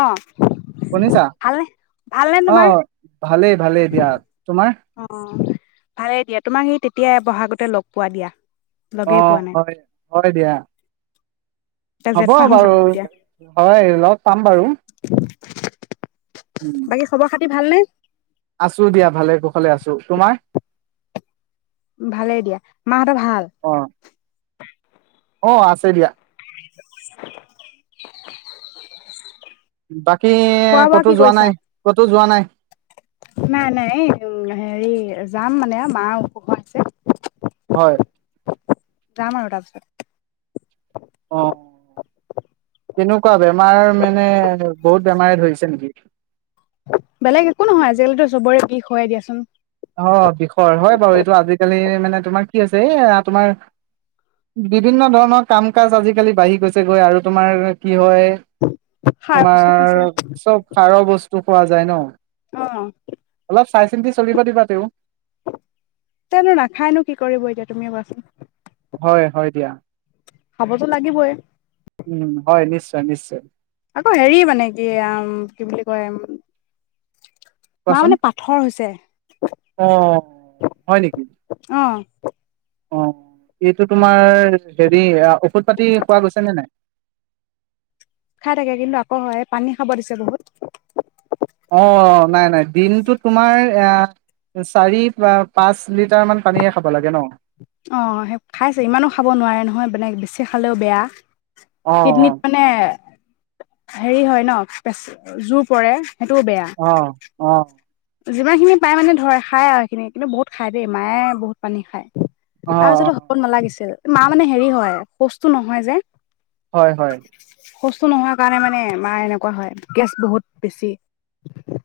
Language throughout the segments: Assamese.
অ'। শুনিছা? ভালনে ভালনে তোমাৰ? অ', ভালে-ভালেই দিয়া। তোমাৰ? অ', ভালে দিয়া। তোমাক সেই তে তিয়াই বহাগতে লগ পোৱা দিয়া। লগেই অ', পোৱা নাই হয় হয়। দিয়া, এতিয়া হ'ব জেঠ মাহো যাব বাৰু। এতিয়া হয়, লগ পাম বাৰু। উম। বাকী খবৰ খাতি ভালনে? আছোঁ। দিয়া, ভালে-কুশলে আছোঁ। তোমাৰ? ভালেই দিয়া মাহঁতৰ ভাল অ অ আছে দিয়া চ [unintelligible] বাক কি ক'তো যোৱা নাই ক'তো যোৱা নাই নাই নাই হেৰি যাম মানে আৰু মা উপওহ আছে হয় যাম আৰু তাৰপিছত অ তেনেকুৱা বেমাৰ মানে বহুত বেমাৰে ধৰিছে নেকি বেলেগ একো নহয় আজিকালিতো চবৰে বিষ হয়য়ে দিয়াচোন অ বিষয় হয় বাৰু এইটো আজিকালি মানে তোমাৰ কি আ হৈছে এই তোমাৰ বিভিন্ন ধৰণৰ কাম কাজ আজিকালি বাঢ়ি গৈছে গৈ আৰু তোমাৰ কি হয় সাৰ বস্তু খাইছে তোমাৰ চব সাৰৰ বস্তু পোৱা যায় ন অ অলপ চাই চিন্তি চলিব দিবা তেওঁ তনো নাখায়নো কি কৰিব এতিয়া তুমি কোৱাচোন হয় হয় দিয়া খাবতো লাগিবই উম হয় নিশ্চয় নিশ্চয় আকৌ হেৰি মানে কি কি বুলি কয় মা কোৱাচোন মানে পাথৰ হৈছে আহ হয় নেকি অ অ এইটো তোমাৰ হেৰি ঔষধ পাতি খোৱা গৈছে নে নাই খাই থাকে কিন্তু আকৌ হয় পানী খাব দিছে বহুত অ নাই নাই দিনটোত তোমাৰ এ চাৰি পাঁচ লিটাৰ মান পানী খাব লাগে ন অ সেই খাইছে ইমানো খাব নোৱাৰে নহয় মানে বেছি খালেও বেয়া অ কীডনীত মানে হেৰি হয় ন পচ জোৰ পৰে সেইটোও বেয়া অ অ যিমান খিনি পায় মানে ধৰে খায় আৰু সেইখিনি কিন্তু বহুত খাই দেই মায়ে বহুত পানী খায় অ অ তাৰপিছতো হবত নালাগিছিল মা মানে হেৰি হয় খোচটো নহয় যে হয় হয় সুস্থ নোহোৱাৰ কাৰণে মানে মাৰ এনেকুৱা হয় গেছ বহুত বেছি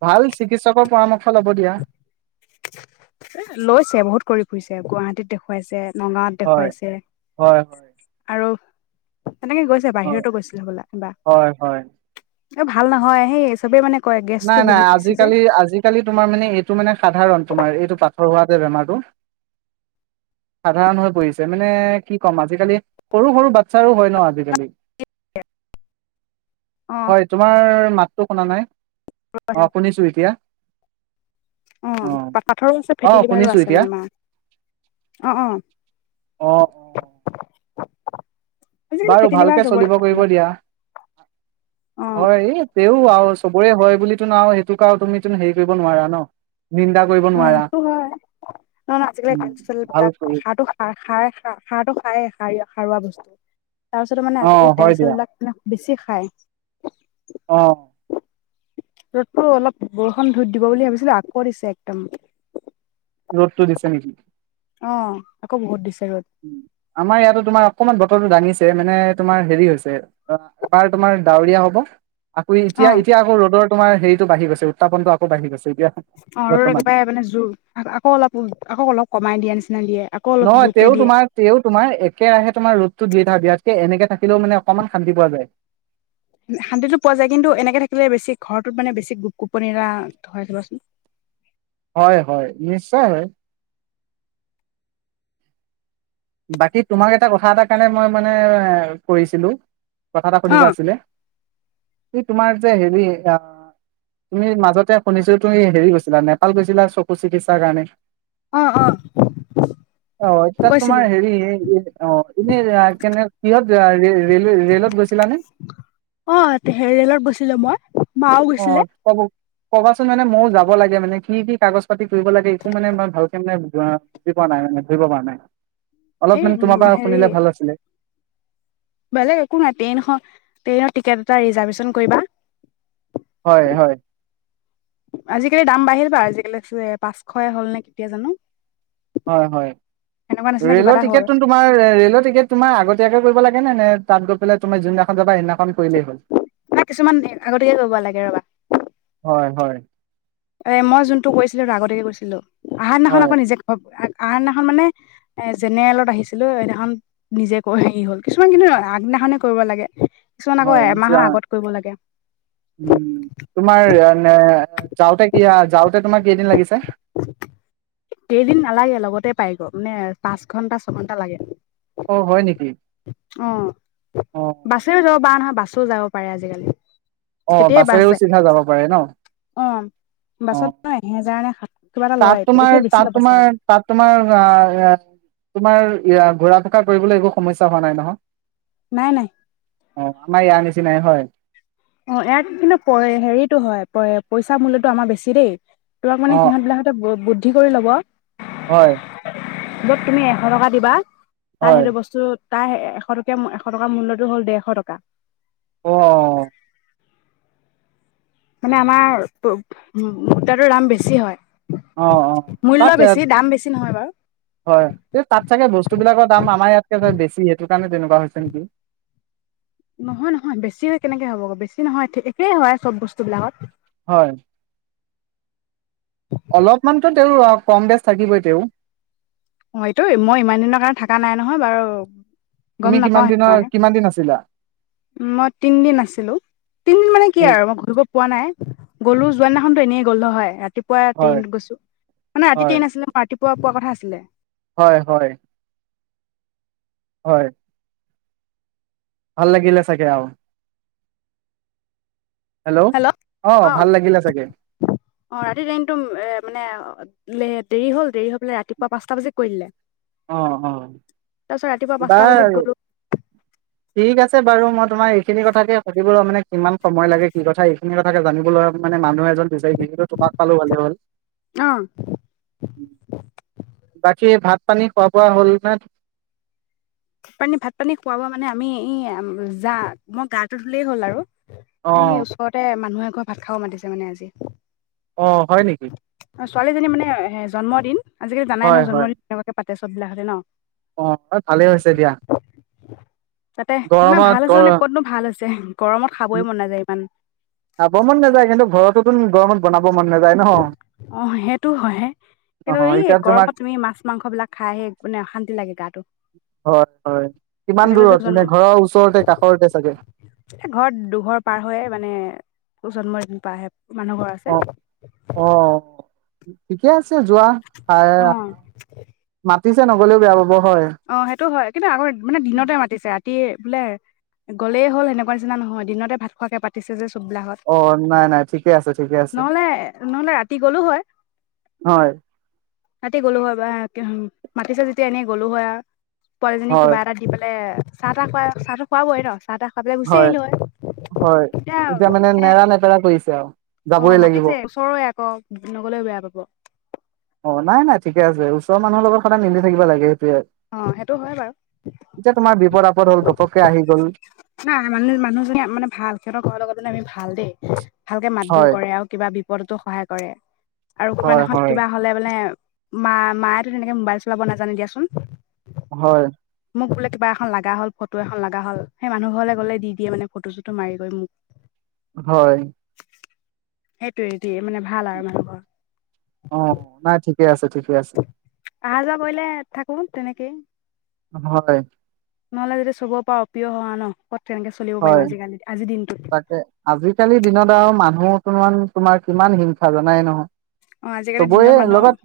ভাল চিকিৎসকৰ পৰামৰ্শ ল'ব দিয়া এ লৈছে বহুত কৰিব ফুৰিছে গুৱাহাটীত দেখুৱাইছে নগাঁৱত হয় দেখুৱাইছে হয় হয় আৰু তেনেকে গৈছে হয় বাহিৰতো গৈছিলে হবলা হয় হয় এবা ভাল নহয় সেই চবে মানে কয় নাই গেছটো নাই বহুত বেছি যে আজিকালি আজিকালি তম তোমাৰ মানে এইটো মানে সাধাৰণ তোমাৰ এইটো পাথৰ হোৱা যে বেমাৰটো সাধাৰণ হৈ পৰিছে মানে কি ক'ম আজিকালি সৰু সৰু বাচ্ছাৰো হয় ন আজিকালি অ হয় তোমাৰ মাততো শুনা নাই অ শুনিছো এতিয়া অ পাঠৰো আছে অ ফেট লিভাৰো শুনিছো আছে এতিয়া মানে মাৰ অ অ অ অ আজিকালি বাৰু ফেটি লিভাৰ ভালকে চবৰে চলিব হয় কৰিব দিয়া অ হয় এই তেও আৰু চবৰে হয় বুলি তো না সেইটো কাৰ আৰু তুমি হেৰি কৰিব নোৱাৰা ন নিন্দা কৰিব অ নোৱাৰা সেইটো হয় নহ নহয় আজিকালি উম, তেল চেল ভাল বিলাক কৰি সাৰটো খাৰ খ খ সাৰটো খায় সাৰ সাৰুৱা বস্তু তাৰপিছতো মানে অ আজিকালি তেল হয় দিয়া চেলবিলাকানে বেছি খায় অ ৰ'দতো অলপ বৰষুণ ধুত দিব বুলি ভাবিছিলো আকৌ দিছে ম ৰ'দটো দিছে নেকি অ আকৌ বহুত দিছো উ আমাৰ ইয়াাতো তোমাৰ অকমান টো দাঙিছে মানে তোমাৰ হেৰি হৈছে অ এবাৰ তোমাৰ ডাৱৰীয়া হব আকৌ অ এতিয়া এতিয়া আকৌ ৰ'দৰ তোৰ হেৰিটো বাঢ় গছে উতাপনটো আকৌ বাহি গৈছে এতিয়া অ ৰ বৰ্তমান একেবাৰে মানে জোৰ আকৌ অলপ আকৌ অলপ কমাই দিয় আ নিছিল নহয় তেওঁ তোমাৰ তেওঁ তোমাৰ একেৰাহে তোমাৰ ৰদতটো দি থাকতকৈ বিৰাাতকে এনেকে থাকে মানে অকমান শান্তি পোৱা যায় শান্তিিতটো পোৱা যায় কিন্তু এনেকে থাকিলে বেছি ঘৰৰতোত মানে বেছি গোপ গোপনিৰা আ ধৰেচোন হয় হয় নিশ্চয় হয় বাকী তোমাক এটা কথা এটা কাৰণে মই মানে কৰিছিলো কথা এটা অ সুধিব আছিলে এই তোমাৰ যে হেৰি অ তুমি মাজতে শুনিছো তুমি হেৰি গৈছিলা নেপাল গৈছিলা চকু চিকিৎসাৰ কাৰণে অ অ অ তাত তোমাৰ গৈছিলো হেৰি অ এনে কেনে কিহত দাৰিত অ' হেৰিলৈ গৈছিলো মই। মাও গৈছিলে অ' চব কবাচোন মানে মইও যাব লাগে মানে কি কি কাগজ পাতি কৰিব লাগে একো মানে মই ভালকে মানে বুজি পোৱা নাই মানে ধৰিব পৰা নাই। অলপ এই মানে তোমাৰ পৰা হেৰি শুনিলে ভাল আছিলে। বেলেগ একো নাই ট্ৰেইন এখন, ট্ৰেইনৰ টিকেট এটা ৰিজাৰ্ভেচন কৰিবা। হয় হয়। আজিকালি দাম বাঢ়িল বা আজিকালি পাঁচশ এ হ'ল নে কেতিয়া জানো। হয় হয় সেনেকুৱা নিচিনা কিবা ৰে'লৰ এটা হ'ল টিকেট তোমাৰ, ৰেলৰ টিকেট তোমাৰ আগতীয়াকে কৰিব লাগে নে তাত গৈ পেলাই তুমি যোনদিনাখন যাবা সেইদিনা নাই কিছুমান আগতিয়াকৈ কৰিব লাগে ৰ'বা। হয় হয় এ' মই যোনটো কৈছিলো হেতু আগতিয়াকে কৰিছিলোঁ। আহাৰদিনাখন হয় আকৌ নিজে আহাৰদিনাখন মানে, এ' জেনেৰেলত আহিছিলো সেইদিনাখন নিজে হেৰি হল কিছুমান কিন্তু আগদিনাখনে কৰিব লাগে। কিছুমান আকৌ হয়, নিজা এমাহৰ আগত কৰিব লাগে উম তোমাৰ এনে যাওঁতে [unintelligible] [unintelligible] লাগিছে কেইদিন নালাগে লগতে পাই গৈ মানে, পাঁচ ঘন্টা ছঘন্টা লাগে। অ' হয় নেকি? অ' অ বাছেও যাব পাৰা নহয় বা বাছে যাব পাৰে আজিকালি। অ' তেতিয়াই বাছ বাছেৰেও যায় চিধা যাব পাৰে ন'? অ'। অ বাছতো এহেজাৰ নে সাত- কিবা এটা তাত লয় তোমাৰ, এতিয়া বেছি তাত ল'ব চাগে তোমাৰ, তাত তোমাৰ তোমাৰ ঘূৰা ফুকা কৰিবলৈ একো সমস্যা হোৱা নাই নহয়? নাই নাই। অ' আমাৰ ইয়াৰ নিচিনাই হয়। অ' ইয়াৰ কিন্তু প হেৰিটো হয়, পইচা মূল্যতো আমাৰ বেছি দেই। অ মানে সিহঁত অ বিলাকে বহুত বহুত কি কৰি ল'ব হয়। যত তুমি এশ টকা দিবা তাৰ হয় সেইটো বস্তু তাৰ এশ টকীয়া এশ টকাৰ মূল্যতো হ'ল ডেৰশ টকা। অ মানে আমাৰ মুদ্ৰাটোৰ দাম বেছি হয়। অ অ তাত মূল্য বেছি, দাম বেছি নহয় বাৰু। হয় এই তাত চাগে বস্তু বিলাকৰ দাম আমাৰ ইয়াতকে বেছি সেইটো কাৰণে তেনেকুৱা হৈছে নেকি নহয় নহয় বেছি কেনেকে হ'ব আ বেছি নহয় একেই হয় চব বস্তুবিলাকত হয় অলপমানতো তেওঁৰ কম বেচ থাকিবই তেও অ এইটো মই ইমান দিনৰ কাৰণে থকা নাই নহয় বাৰু গম তুমি কিমান নাপাওঁ সেইটো দিনৰ কাৰণে কিমান দিন আছিলা মই তিনদিন আছিলো তিনদিন মানে কি আৰু মই ঘূৰিব পোৱা নাই গলো যোৱাদিনাখনতো এনেই গল হয় ৰাতিপুৱা হয় ট্ৰেইনত গৈছো মানে ৰাতি হয় ট্ৰেইন আছিলে মই ৰাতি খোৱা পোৱা কথা আছিলে হয় হয় হয় ভাল লাগিলে চাগে আ হেল্ল' অ অঁ ভাল লাগিলে চাগে অ ৰাতি ট্ৰেইনটো এ মানে দেৰি হ'ল দেৰি হ বোলে ৰাতিপুৱা পাঁচটা বাজে কৰিলে অ অ পাঁচটা বাজিত বাৰ গ'লো ঠিক আছে আছে বাৰু মই তোমাৰ এইখিনি কথাকে সুধিবলৈ মানে কিমান সময় লাগে কি কথা এইখিনি কথাকে জানিবলৈ মানে মানুহ এজন বিচাৰি ফুৰিছিলো তোমাক পালো ভালে হ'ল আহ বাকী ভাত পানী খোৱা বোৱা হ'ল ন পানী ভাত পানী খুৱাব মানে আমি এই যা মই গাটো ধুলেই হ'ল আৰু অ এই ওচৰতে মানুহে ভাত খাবও মাতিছে মানে আজি অ হয় নেকি ছোৱালীজনী মানে জন্মদিন আজিকালি জানাই ন হয় হয় জন্মদিন কেনেকুৱা পাতে ত চবিলখে ন [inaudible] অ ভালেই হৈছে দিয়া তাতে ইমান গৰমত ভাল হৈছে গৰ মানে ক'তনো ভাল হৈছে গৰমত খাবই মন নাযায় ইমান আ গৰমত নাযায় কিন্তু ঘৰতোটো গৰমত বনাব মন নাযায় ন আহ সেইটো হয়ে অ কিন্তু এই এতিয়া তোমাক গৰমত তুমি মাছ মাংস বিলাক খাইহে মানে অশান্তি লাগে গাটো হয় হয় কিমান আজিকালিতো দূৰত এনে জন্ম ঘৰৰ ওচৰতে কাষৰতে চাগে ঘৰত দুঘৰ পাৰ হৈ মানে টো জন্মৰদিন পৰাহে মানুহ ঘৰ অ আছে অ ঠিকে আছে যোৱা অ ম [inaudible] দিছে নগলেও বেয়া পাব হয় অ সেইটো হয় কিন্তু আগৰ মানে দিনতে মাতিছে ৰাতি বোলে গলেই হ'ল এনেকুৱা নিচিনা নহয় দিনতে ভাত খোৱাকে পাতিছে যে চববিলাকত অ নাই নাই ঠিকে আছে ঠিকে আছে নহ'লে নহ'লে ৰাতি হয় ৰাতিতে গ'লো হয় বা মাতি চা যেতিয়া এনেই গলো হয় অ পোৱালি জনীক হয় কিবা এটা দি পেলে চাহ তাহ খুৱা চাহ টো খুৱাবই ন চাহ তাহ খুৱাই পেলাই গুচি হয় আহিলো হয় এতিয়া মানে নেৰা নেপেৰা কৰিছে আৰু অ যাবই লাগিব মাতিছে ওচৰৰে আকৌ নগলেও বেয়া পাব অ নাই নাই থিকে আছে ওচৰ মানুহৰ লগত সদায় মিলি থাকিব লাগে। সেইটোৱে অ সেইটো হয় বাৰু এতিয়া তোমাৰ বিপদ আপদ হ'ল ঘপককে আহি গ'ল নাই ম মানুহজনী মানে ভাল সিহঁতৰ ঘৰৰ লগত আমি ভাল দেই ভালকে মাত বোল হয় কৰে আৰু কিবা বিপদতো সহায় কৰে আৰু কোনোবা হয় দিনা খনা হয় কিবা হ'লে মানে মা মায়ে তো তেনেকে মোবাইল চলাব নাজানে দিয়াচোন হয় মোক বোলে কিবা এখন লগা হ'ল ফটো এখন লগা হ'ল সেই মানুহ ঘৰলে গ'লে দি দিয়ে মানে ফটো চটো মাৰি কৰি মোক হয় সেইটোটে মানে ভাল আৰু মানুহৰ অ নাই ঠিক থিকে আছে ঠিকে আছে অহা যোৱা কৰিলে থাকো তেনেকেই হয় নহ'লে যেতিয়া চব পা অপ্ৰিয় হা ন ক'ত কেনেক চলিব পাৰিম হয় আজিকালি আজি দিন তাকে আজিকালি দিনত আৰু মানুহ অকমান তোমাৰ কিমান হিংসা জনাই নহয় অ আজিকালি চবৰে দিনত মানুহক লগত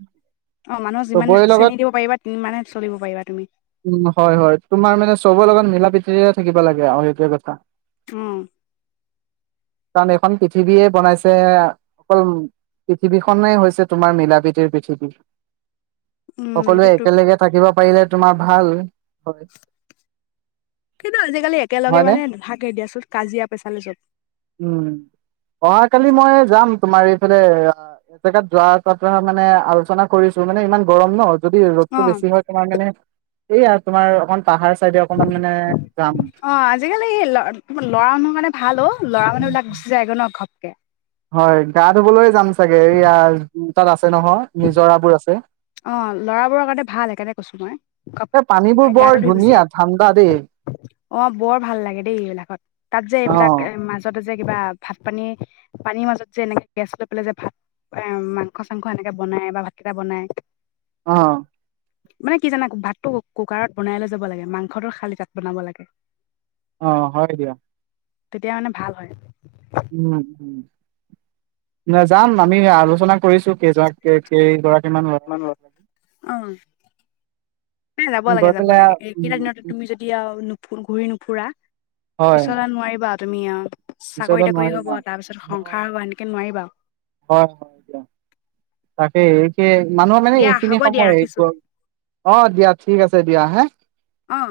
অ মানুহক যিমান চবৰে লগত চেনি দিব পাৰিবা সিমানে চলিব পাৰিবা তুমি উম, [unintelligible] থাকিবা লাগে আৰু সেইতোয়ে কথা উম কাৰণ এইখন পৃথিৱীয়ে বনাইছে অকল পৃথিৱীখনে হৈছে তোমাৰ মিলা প্ৰীতিৰ পৃথিৱী উম সকলোৱে সেইটোতো একেলগে থাকিব পাৰিলে তোমাৰ ভাল হয় কিন্তু আজিকালি একেলগে হয়নে? মানে নাথাকে দিয়াচোন কাজিয়া পেচাল উম অহাকালি মই যাম তোমাৰ এই [unintelligible] এজেগাত যোৱা [unintelligible] মানে আলোচনা কৰিছো মানে ইমান গৰম ন। যদি ৰ'দটো অ', বেছি হয় তোমাৰ মানে এইয়া তোমাৰ [unintelligible] পাহাৰ চাইডে অকনমান মানে যাম। অ', আজিকালি এই ল [unintelligible] ভাল। অ', ল'ৰা-মানুহবিলাক গুচি যায়গৈ ন', ঘপ কে হয়, গা ধুবলৈ যাম চাগে। এইয়া তাত আছে নহয়, নিজৰাবোৰ আছে অ', ল'ৰাবোৰৰ কাৰণে ভাল। সেইকাৰণে কৈছোঁ মই। এই পানীবোৰ ঘপকে, বৰ গাটো ধুই গুচি ধুনীয়া ঠাণ্ডা দেই। আহে। অ', বৰ ভাল লাগে দেই এইবিলাকত। তাত যে অ', এইবিলাক মাজত যে, কিবা ভাত-পানী, পানীৰ মাজত যে এনেকে গেছ লৈ পেলাই যে, ভাত-মাংস-চাংস এনেকৈ বনাই বা ভাতকেইটা বনাই অ'। মানে, কি জানা, ভাতটো কুকাৰত বনাই লৈ যাব লাগে। মাংসটো খালী তাত বনাব লাগে অ', হয় দিয়া। তেতিয়া, মানে, ভাল হয়। উম, উম। নাই, যাম। আমি আলোচনা কৰিছোঁ কেইজাক, কেইগৰাক উ [unintelligible] যাব লাগে গৈ যাব পেলাই লাগে একেইটা দিনতে উম, তুমি যদি আও ঘূৰি নুফুৰা? হয় পিছলে নোৱাৰিবা তুমি আও চাকৰি পিছলৈ তাকৰি নোৱাৰিম হব আৰু। তাৰ পিছত সংসাৰ হয়। হব এনেকে নোৱাৰিবা আও হয়, হয় দিয়া তাকে এ মানুহৰ মানে এইখিনি দিয়া সময়ে ৰাখিছো গল, অ', দিয়া ঠিক আছে দিয়া হা অ'।